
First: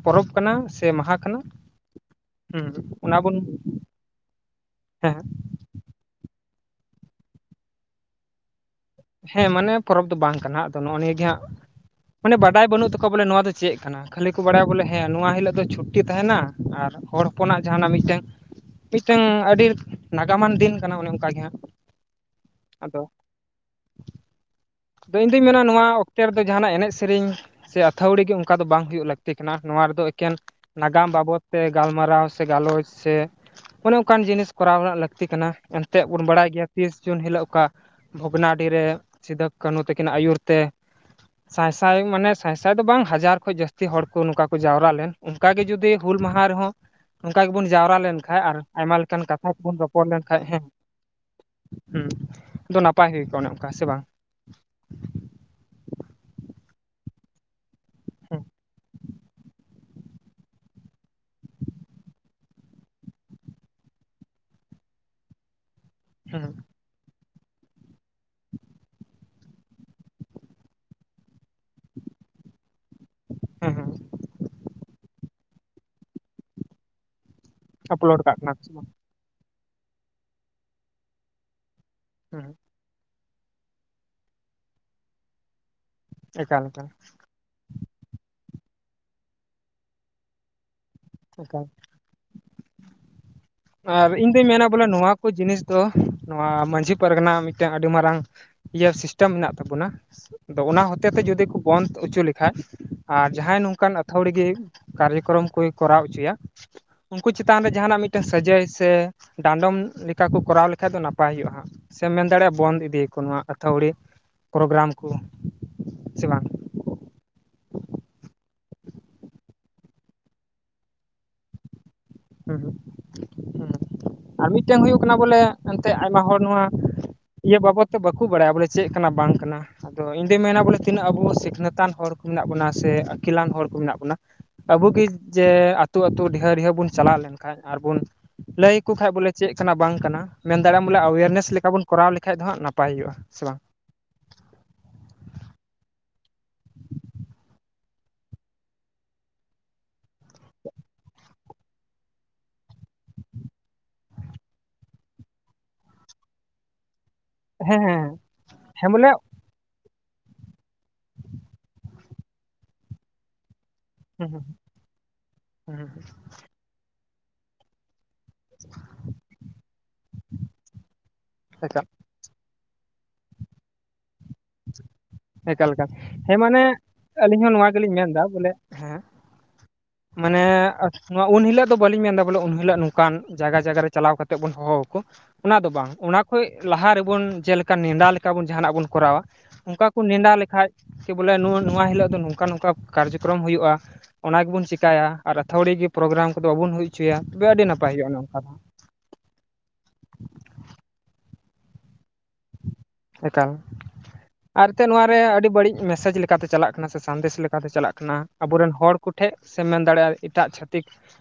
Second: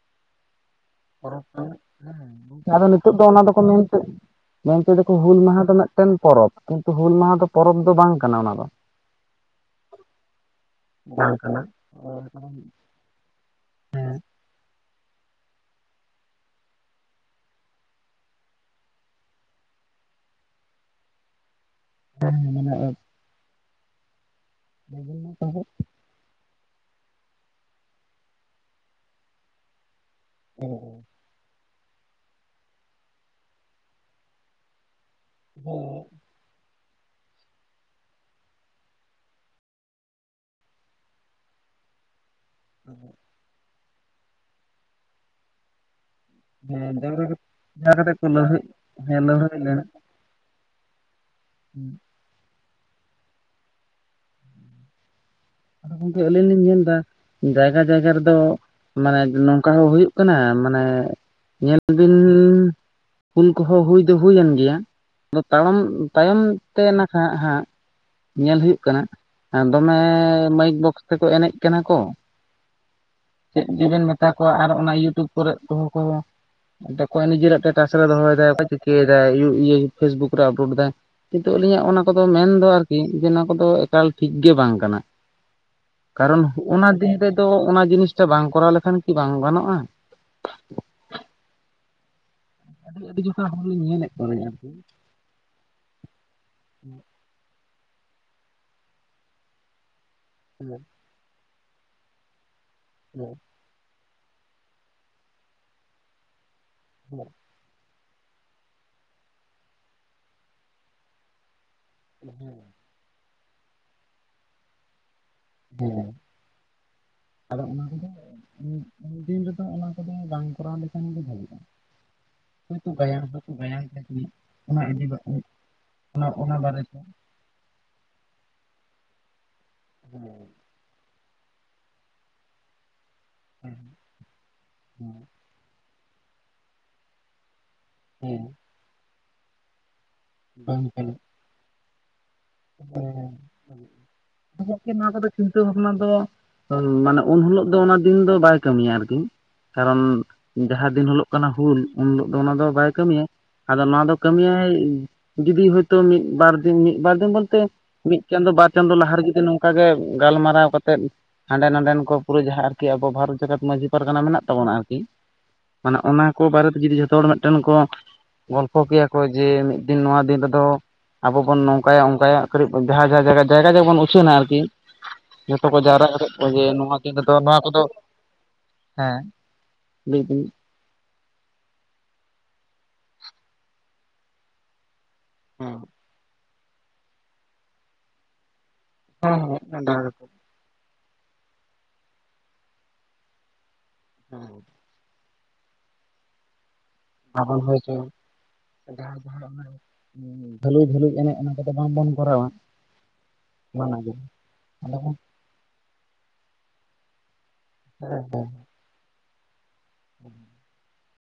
ᱜᱚᱢᱠᱮ ᱦᱮᱸ ᱟᱫᱚ ᱱᱤᱛᱳ ᱫᱚ ᱵᱚᱱ ᱚᱱᱟ ᱫᱚᱠᱚ ᱢᱮᱱᱼ ᱢᱮᱱᱛᱮᱫᱟᱠᱚ ᱦᱮᱸ ᱦᱩᱞ ᱢᱟᱦᱟ ᱫᱚ ᱢᱤᱫᱴᱮᱱ ᱯᱚᱨᱚᱵᱽ ᱾ ᱠᱤᱱᱛᱩ ᱦᱩᱞ ᱢᱟᱦᱟ ᱫᱚ ᱯᱚᱨᱚᱵᱽ ᱫᱚ ᱵᱟᱝ ᱠᱟᱱᱟ ᱚᱱᱟ ᱫᱚ ᱦᱮᱸ ᱢᱟᱱᱮ ᱯᱚᱨᱚᱵᱽ ᱫᱚ ᱵᱟᱝ ᱠᱟᱱᱟ ᱾ ᱟᱫᱚ ᱱᱚᱜᱼᱚ ᱱᱤᱭᱟᱹᱟᱹᱜᱮ ᱵᱟᱝ ᱦᱟᱸᱜ ᱠᱟᱱᱟ ᱢᱟᱱᱮ ᱵᱟᱰᱟᱭ ᱵᱟᱹᱱᱩᱜ ᱛᱟᱠᱚᱣᱟ ᱵᱚᱞᱮ ᱱᱚᱣᱟ ᱫᱚ ᱪᱮᱫ ᱠᱟᱱᱟ᱾ ᱠᱷᱟᱹᱞᱤ ᱠᱚ ᱵᱟᱲᱟᱭᱟ ᱵᱚᱞᱮ ᱦᱮᱸ ᱱᱚᱣᱟ ᱦᱤᱞᱳᱜ ᱫᱚ ᱪᱷᱩᱴᱤ ᱛᱟᱦᱮᱱᱟ ᱟᱨ ᱦᱚᱲ ᱦᱚᱯᱚᱱᱟᱜ ᱡᱟᱦᱟ ᱚᱱᱟ ᱢᱤᱫᱴᱮᱱ ᱢᱤᱫᱴᱟᱝ ᱟᱹᱰᱤ ᱱᱟᱜᱟᱢᱟᱱ ᱫᱤᱱ ᱠᱟᱱᱟ ᱾ ᱚᱱᱮ ᱚᱱᱠᱟ ᱜᱮ ᱦᱟᱸᱜ ᱦᱮᱸ ᱢᱟᱱᱟᱜ ᱟ ᱫᱚᱧ ᱫᱩᱧ ᱢᱮᱱᱟ ᱱᱚᱣᱟ ᱛᱮ ᱨᱮᱫᱚ ᱡᱟᱦᱱᱟᱜ ᱮᱱᱮᱡ ᱥᱮᱨᱮᱧ ᱥᱮ ᱟᱹᱛᱷᱟᱣᱲᱤ ᱜᱮ ᱚᱱᱠᱟ ᱫᱚ ᱵᱟᱝ ᱦᱩᱭᱩᱜ ᱞᱟᱹᱠᱛᱤ ᱠᱟᱱᱟ ᱱᱚᱣᱟ ᱨᱮᱫᱚ ᱮᱠᱮᱱ [inaudible] ᱱᱟᱜᱟᱢ ᱵᱟᱵᱚᱫ ᱛᱮ ᱜᱟᱞᱢᱟᱨᱟᱣ ᱥᱮ ᱜᱟᱞᱚᱪ ᱥᱮ ᱚᱱᱮ ᱚᱱᱠᱟᱱ ᱡᱤᱱᱤᱥ ᱠᱚᱨᱟᱣ ᱨᱮᱱᱟᱜ ᱞᱟ ᱛᱤ ᱠᱟᱱᱟ ᱮᱱᱛᱮᱫ ᱵᱚᱱ ᱵᱟᱲᱟᱭ ᱜᱮᱭᱟ ᱛᱤᱥ ᱡᱩᱱ ᱦᱤᱞᱳᱜ ᱚᱠᱟ ᱵᱷᱚᱜᱽᱱᱟᱰᱤ ᱨᱮ ᱥᱤᱫᱩ ᱠᱟᱹᱱᱦᱩ ᱛᱟᱹᱠᱤᱱᱟᱜ ᱟᱹᱭᱩᱨ ᱛᱮ ᱥᱟᱭᱥᱟᱭ ᱢᱟᱱᱮ ᱥᱟᱭᱥᱟᱭ ᱫᱚ ᱵᱟᱝ ᱦᱟᱡᱟᱨ ᱠᱷᱚᱡ ᱡᱟᱹᱥᱛᱤ ᱦᱚᱲ ᱠᱚ ᱱᱚᱝᱠᱟ ᱠᱚ ᱡᱟᱣᱨᱟ ᱞᱮᱱ ᱚᱱᱠᱟᱜᱮ ᱡᱩᱫᱤ ᱦᱩᱞ ᱢᱟᱦᱟ ᱨᱮᱦᱚᱸ ᱦᱮᱸ ᱡᱟᱣᱨᱟ ᱠᱟᱛᱮ ᱱᱚᱝᱠᱟ ᱜᱮᱵᱚᱱ ᱡᱟᱦᱟᱸ ᱡᱟᱣᱨᱟ ᱠᱟᱛᱮ ᱠᱚ ᱞᱮᱱᱠᱷᱟᱱ ᱟᱨ ᱞᱟᱹᱲᱦᱟᱹᱭ ᱟᱭᱢᱟ ᱦᱮᱸ ᱞᱮᱠᱟᱱ ᱠᱟᱛᱷᱟ ᱞᱟᱹᱲᱦᱟᱹᱭ ᱛᱮᱵᱚᱱ ᱞᱮᱱᱟ ᱨᱚᱯᱚᱲ ᱞᱮᱱᱠᱷᱟᱱ ᱦᱮᱸ ᱦᱩᱸ ᱟᱫᱚ ᱱᱟᱯᱟᱭ ᱦᱩᱭ ᱠᱚᱜᱼᱟ ᱚᱱᱮ ᱚᱱᱠᱟ ᱥᱮ ᱵᱟᱝ ᱜᱚᱝᱠᱮ ᱟᱹᱞᱤᱧ ᱞᱤᱧ ᱧᱮᱞ ᱮᱫᱟ ᱡᱟᱭᱜᱟ ᱡᱟᱭᱜᱟ ᱨᱮᱫᱚ ᱦᱮᱸ ᱢᱟᱱᱮ ᱱᱚᱝᱠᱟ ᱦᱚᱸ ᱦᱩᱭᱩᱜ ᱠᱟᱱᱟ ᱢᱟᱱᱮ ᱧᱮᱞ ᱵᱤᱱ ᱦᱩᱞ ᱠᱚᱦᱚᱸ ᱦᱩᱭ ᱫᱚ ᱦᱩᱭᱮᱱ ᱜᱮᱭᱟ ᱟᱫᱚ ᱛᱟᱲᱟᱢ ᱛᱟᱭᱚᱢ ᱦᱮᱸ ᱛᱮ ᱱᱟᱠᱷᱟᱡ ᱦᱟᱸᱜ ᱧᱮᱞ ᱦᱩᱭᱩᱜ ᱠᱟᱱᱟ ᱫᱚᱢᱮ ᱢᱟᱭᱤᱠ ᱵᱚᱠᱥ ᱛᱮᱠᱚ ᱮᱱᱮᱡ ᱠᱟᱱᱟ ᱠᱚ ᱪᱮᱫ ᱦᱮᱸ ᱦᱮᱸ ᱜᱮᱵᱮᱱ ᱢᱮᱛᱟ ᱠᱚᱣᱟ ᱟᱨ ᱚᱱᱟ ᱭᱩᱴᱩᱵᱽ ᱠᱚᱨᱮ ᱠᱚᱦᱚ ᱠᱚ ᱱᱤᱡᱮᱨᱟᱜ ᱴᱮᱴᱟᱥ ᱨᱮ ᱟᱯᱞᱳᱰ ᱫᱚᱦᱚᱭ ᱠᱟᱜ ᱫᱟ ᱠᱟᱱᱟ ᱠᱚ ᱚᱠᱚᱭ ᱥᱮ ᱵᱟᱝ ᱪᱤᱠᱟᱹ ᱯᱷᱮᱥᱵᱩᱠ ᱨᱮ ᱟᱯᱞᱳᱰ ᱮᱟᱭ ᱠᱤᱱᱛᱩ ᱟᱹᱞᱤᱧᱟᱜ ᱚᱱᱟ ᱠᱚᱫᱚ ᱦᱩᱸ ᱢᱮᱱᱫᱚ ᱟᱨ ᱠᱤ ᱡᱮ ᱚᱱᱟ ᱠᱚᱫᱚ ᱮᱠᱟᱞ ᱴᱷᱤᱠ ᱜᱮ ᱵᱟᱝ ᱠᱟᱱᱟ ᱠᱟᱨᱚᱱ ᱮᱠᱟᱞ ᱮᱠᱟᱞ ᱚᱱᱟ ᱫᱤᱱ ᱨᱮᱫᱚ ᱚᱱᱟ ᱡᱤᱱᱤᱥᱴᱟ ᱵᱟᱝ ᱠᱚᱨᱟᱣ ᱞᱮᱠᱷᱟᱱ ᱠᱤ ᱵᱟᱝ ᱜᱟᱱᱚᱜᱼᱟ ᱚᱠᱟᱞ ᱟᱹᱰᱤ ᱟᱹᱰᱤ ᱡᱚᱠᱷᱟ ᱦᱚᱲᱤᱧ ᱧᱮᱞᱮᱫ ᱟᱨ ᱤᱧ ᱠᱚᱣᱟ ᱫᱩᱧ ᱢᱮᱱᱟ ᱟᱨᱠᱤ ᱵᱚᱞᱮ ᱱᱚᱣᱟ ᱠᱚ ᱡᱤᱱᱤᱥ ᱫᱚ ᱱᱚᱣᱟ ᱢᱟᱺᱡᱷᱤ ᱯᱟᱨᱜᱟᱱᱟ ᱢᱤᱫᱴᱮᱱ ᱟᱹᱰᱤ ᱢᱟᱨᱟᱝ ᱤᱭᱟᱹ ᱥᱤᱥᱴᱮᱢ ᱢᱮᱱᱟᱜ ᱛᱟᱵᱚᱱᱟ ᱟᱫᱚ ᱚᱱᱟ ᱦᱚᱛᱮ ᱛᱮ ᱡᱩᱫᱤ ᱠᱚ ᱵᱚᱱᱫᱷ ᱦᱚᱪᱚ ᱞᱮᱠᱷᱟᱱ ᱟᱨ ᱡᱟᱦᱟᱸᱭ ᱱᱚᱝᱠᱟᱱ ᱟᱛᱷᱟᱹᱣᱲᱤ ᱜᱮ ᱠᱟᱨᱭᱚᱠᱨᱚᱢ ᱠᱚᱭ ᱠᱚᱨᱟᱣ ᱦᱚᱪᱚᱭᱟ ᱩᱱᱠᱩ ᱪᱮᱛᱟᱱ ᱨᱮ ᱡᱟᱦᱟᱱᱟᱜ ᱢᱤᱫ ᱢᱤᱫᱴᱮᱱ ᱥᱟᱹᱡᱟᱹᱭ ᱥᱮ ᱰᱟᱸᱰᱚᱢ ᱞᱮᱠᱟ ᱠᱚ ᱠᱚᱨᱟᱣ ᱞᱮᱠᱷᱟᱡ ᱫᱚ ᱱᱟᱯᱟᱭ ᱦᱩᱭᱩᱜᱼᱟ ᱦᱟᱸᱜ ᱥᱮᱢ ᱢᱮᱱ ᱫᱟᱲᱮᱭᱟᱜᱼᱟ ᱵᱚᱱᱫ ᱤᱫᱤᱭᱟᱠᱚ ᱱᱚᱣᱟ ᱟᱹᱛᱷᱣᱲᱤ ᱯᱨᱳᱜᱨᱟᱢ ᱠᱚ ᱦᱮᱸ ᱥᱮ ᱵᱟᱝ ᱟᱫᱚ ᱚᱱᱟ ᱠᱚ ᱤᱱᱠᱟᱹ ᱫᱤᱱ ᱨᱮᱫᱚ ᱚᱱᱟ ᱠᱚᱫᱚ ᱵᱟᱝ ᱠᱚᱨᱟᱣ ᱞᱮᱠᱷᱟᱱ ᱜᱮ ᱵᱷᱟᱹᱜᱤᱜᱼᱟ ᱦᱮᱸ ᱦᱮᱸ ᱟᱨ ᱢᱤᱫᱴᱮᱱ ᱚᱱᱟ ᱦᱩᱭᱩᱜ ᱤᱫᱤ ᱠᱟᱱᱟ ᱵᱚᱞᱮ ᱮᱱᱛᱮᱜ ᱟᱭᱢᱟ ᱚᱱᱟ ᱦᱚᱲ ᱚᱱᱟ ᱱᱚᱣᱟ ᱵᱟᱨᱮᱛᱮ ᱤᱭᱟᱹ ᱵᱟᱵᱚᱫ ᱛᱮ ᱵᱟᱠᱚ ᱵᱟᱲᱟᱭᱟ ᱵᱚᱞᱮ ᱪᱮᱫ ᱠᱟᱱᱟ ᱵᱟᱝ ᱠᱟᱱᱟ ᱟᱫᱚ ᱤᱧᱫᱚᱩᱧ ᱢᱮᱱᱟ ᱵᱚᱞᱮ ᱛᱤᱱᱟᱹᱜ ᱟᱵᱚ ᱥᱤᱠᱷᱱᱟᱹᱛᱟᱱ ᱦᱚᱲ ᱠᱚ ᱢᱮᱱᱟᱜ ᱵᱚᱱᱟ ᱥᱮ ᱟᱹᱠᱤᱞᱟᱱ ᱦᱚᱲ ᱦᱮᱸ ᱠᱚ ᱢᱮᱱᱟᱜ ᱵᱚᱱᱟ ᱟᱵᱚᱤ ᱡᱮ ᱟᱹᱛᱩ ᱟᱹᱛᱩ ᱰᱷᱮᱦᱟᱹ ᱰᱷᱮᱦᱟᱹ ᱵᱚᱱ ᱪᱟᱞᱟᱣ ᱞᱮᱱ ᱠᱷᱟᱱ ᱟᱨᱵᱚᱱ ᱦᱮᱸ ᱞᱟᱹᱭᱟᱠᱚ ᱠᱷᱟᱱᱡ ᱵᱚᱞᱮ ᱪᱮᱫ ᱠᱟᱱᱟ ᱵᱟᱝ ᱠᱟᱱᱟ ᱢᱮᱱ ᱫᱟᱲᱮᱭᱟᱜᱼᱟᱢ ᱵᱚᱞᱮ ᱟᱣᱮᱨᱱᱮᱥ ᱞᱮᱠᱟ ᱵᱚᱱ ᱠᱚᱨᱟᱣ ᱞᱮᱠᱷᱟᱡ ᱫᱚ ᱦᱟᱸᱜ ᱱᱟᱯᱟᱭ ᱦᱩᱭᱩᱜᱼᱟ ᱥᱮ ᱵᱟᱝ ᱦᱮᱸᱠ [unintelligible] ᱜᱚᱝᱠᱮ ᱱᱚᱣᱟ ᱠᱚᱫᱚ ᱪᱤᱱᱛᱟᱹ ᱵᱷᱟᱵᱽᱱᱟ ᱫᱚ ᱢᱟᱱᱮ ᱩᱱ ᱦᱤᱞᱳᱜ ᱫᱚ ᱚᱱᱟ ᱫᱤᱱ ᱫᱚ ᱵᱟᱭ ᱠᱟᱹᱢᱤᱭᱟ ᱟᱨᱠᱤ ᱠᱟᱨᱚᱱ ᱡᱟᱦᱟᱸ ᱫᱤᱱ ᱦᱤᱞᱳᱜ ᱠᱟᱱᱟ ᱦᱩᱞ ᱩᱱ ᱦᱤᱞᱳᱜ ᱫᱚ ᱚᱱᱟ ᱫᱚ ᱵᱟᱭ ᱠᱟᱹᱢᱤᱭᱟ ᱟᱫᱚ ᱱᱚᱣᱟ ᱫᱚ ᱠᱟᱹᱢᱤᱭᱟᱭ ᱡᱩᱫᱤ ᱦᱚᱳᱭᱛᱳ ᱢᱤᱫ ᱵᱟᱨ ᱫᱤᱱ ᱢᱤᱫ ᱵᱟᱨ ᱫᱤᱱ ᱵᱚᱱ ᱦᱮᱸ ᱦᱮᱸ ᱢᱤᱫ ᱪᱟᱸᱫᱚᱳ ᱵᱟᱨ ᱦᱮᱸ ᱪᱟᱸᱫᱚᱳ ᱵᱚᱞᱮ ᱞᱟᱦᱟ ᱨᱮᱜᱮ ᱱᱚᱝᱠᱟ ᱚᱱᱠᱟᱟᱜ ᱜᱮ ᱜᱟᱞᱢᱟᱨᱟᱣ ᱠᱟᱛᱮᱮᱫ ᱦᱟᱸᱰᱮ ᱱᱟᱰᱮᱱ ᱠᱚ ᱯᱩᱨᱟᱹ ᱡᱟᱦᱟᱸ ᱟᱨᱠᱤ ᱟᱵᱚ ᱵᱷᱟᱨᱚᱛ ᱡᱟᱠᱟᱛ ᱢᱟᱺᱡᱷᱤ ᱯᱟᱨᱜᱟᱱᱟ ᱦᱮᱸ ᱢᱮᱱᱟᱜ ᱛᱟᱵᱚᱱᱟ ᱟᱨᱠᱤ ᱢᱟᱱᱮ ᱦᱮᱸ ᱚᱱᱟ ᱠᱚ ᱵᱟᱨᱮᱛᱮ ᱡᱩᱫᱤ ᱡᱚᱛᱚ ᱦᱚᱲ ᱢᱤᱫᱴᱮᱱ ᱠᱚ ᱜᱚᱞᱯᱷᱚ ᱠᱮᱭᱟ ᱠᱚ ᱡᱮ ᱢᱤᱫ ᱫᱤᱱ ᱱᱚᱣᱟ ᱫᱤᱱ ᱨᱮᱫᱚ ᱟᱵᱚ ᱵᱚᱱ ᱮᱠᱟᱞ ᱱᱚᱝᱠᱟᱭᱟ ᱚᱱᱠᱟᱭᱟᱜ ᱠᱟᱹᱴᱤᱡ ᱡᱟᱦᱟᱸ ᱡᱟᱦᱟᱸ ᱡᱟᱭᱜᱟ ᱡᱟᱭᱜᱟ ᱡᱟᱜᱟ ᱵᱚᱱ ᱩᱪᱷᱱᱟ ᱟᱨᱠᱤ ᱡᱚᱛᱚ ᱮᱠᱟᱞ ᱠᱚ ᱮᱠᱟᱞ ᱡᱟᱣᱨᱟ ᱠᱮᱫ ᱦᱮᱸ ᱠᱚᱣᱟ ᱢᱟᱱᱮ ᱡᱮ ᱱᱚᱣᱟ ᱛᱤᱱᱫᱚ ᱟᱹᱞᱤᱧ ᱦᱚᱸ ᱱᱚᱣᱟ ᱠᱚᱫᱚ ᱜᱮᱞᱤᱧ ᱢᱮᱱᱫᱟ ᱵᱚᱞᱮ ᱦᱮᱸ ᱞᱟᱹᱭ ᱢᱟᱱᱮ ᱫᱟᱹᱧ ᱱᱚᱣᱟ ᱩᱱ ᱦᱤᱞᱳᱜ ᱫᱚ ᱵᱟᱹᱞᱤᱧ ᱢᱮᱱᱫᱟ ᱵᱚᱞᱮ ᱩᱱ ᱦᱤᱞᱳᱜ ᱱᱚᱝᱠᱟᱱ ᱡᱟᱭᱜᱟ ᱡᱟᱭᱜᱟ ᱨᱮ ᱪᱟᱞᱟᱣ ᱠᱟᱛᱮᱜ ᱵᱚᱱ ᱦᱚᱦᱚ ᱟᱠᱚ ᱚᱱᱟ ᱫᱚ ᱵᱟᱝ ᱚᱱᱟ ᱠᱷ ᱞᱟᱦᱟ ᱨᱮᱵᱚᱱ ᱡᱮᱞᱮᱠᱟ ᱱᱮᱰᱟ ᱞᱮᱠᱟ ᱵᱚᱱ ᱡᱟᱦᱟᱱᱟᱜ ᱵᱚᱱ ᱠᱚᱨᱟᱣᱟ ᱚᱱᱠᱟ ᱠᱷᱮᱰᱟᱣ ᱞᱮᱠᱷᱟᱡ ᱵᱚᱞ ᱱᱚᱣᱟ ᱦᱤᱞᱳ ᱫᱚ ᱱᱚᱝᱠᱟ ᱱᱚᱝᱠᱟ ᱠᱟᱨᱡᱚᱠᱨᱚᱢ ᱦᱩᱭᱩᱜᱼᱟ ᱚᱱᱟ ᱜᱮᱵᱚᱱ ᱪᱮᱟᱭ ᱟᱨᱛᱷᱷᱟᱲᱤ ᱜᱮ ᱯᱨᱳᱜᱨᱟᱢ ᱠᱚᱫᱚ ᱵᱟᱵᱚᱱ ᱦᱩᱭ ᱪᱼᱟ ᱟᱵᱚᱱ ᱦᱚᱭ ᱪᱩ ᱭᱟ ᱡᱟᱦᱟᱸ ᱫᱚ ᱦᱟᱜ ᱫᱷᱟᱹᱞᱩᱭ ᱫᱷᱟᱹᱞᱩᱭ ᱮᱱᱮᱡ ᱚᱱᱟ ᱠᱚᱫᱚ ᱵᱟᱝᱵᱚᱱ ᱠᱚᱨᱟᱣᱟ ᱮᱠᱟᱞ ᱟᱨ ᱮᱱᱛᱮᱫ ᱱᱚᱣᱟᱨᱮ ᱟᱹᱰᱤ ᱵᱟᱹᱲᱤᱡ ᱢᱮᱥᱮᱡᱽ ᱞᱮᱠᱟᱛᱮ ᱪᱟᱞᱟᱜ ᱠᱟᱱᱟ ᱥᱮ ᱥᱟᱸᱫᱮᱥ ᱞᱮᱠᱟ ᱠᱟᱛᱮ ᱪᱟᱞᱟᱜ ᱠᱟᱱᱟ ᱟᱵᱚᱨᱮᱱ ᱦᱚᱲ ᱠᱚᱴᱷᱮᱱ ᱥᱮᱢ ᱢᱮᱱ ᱫᱟᱲᱮᱭᱟᱜ-ᱟ ᱮᱴᱟᱜ ᱪᱷᱟᱹᱛᱤᱠ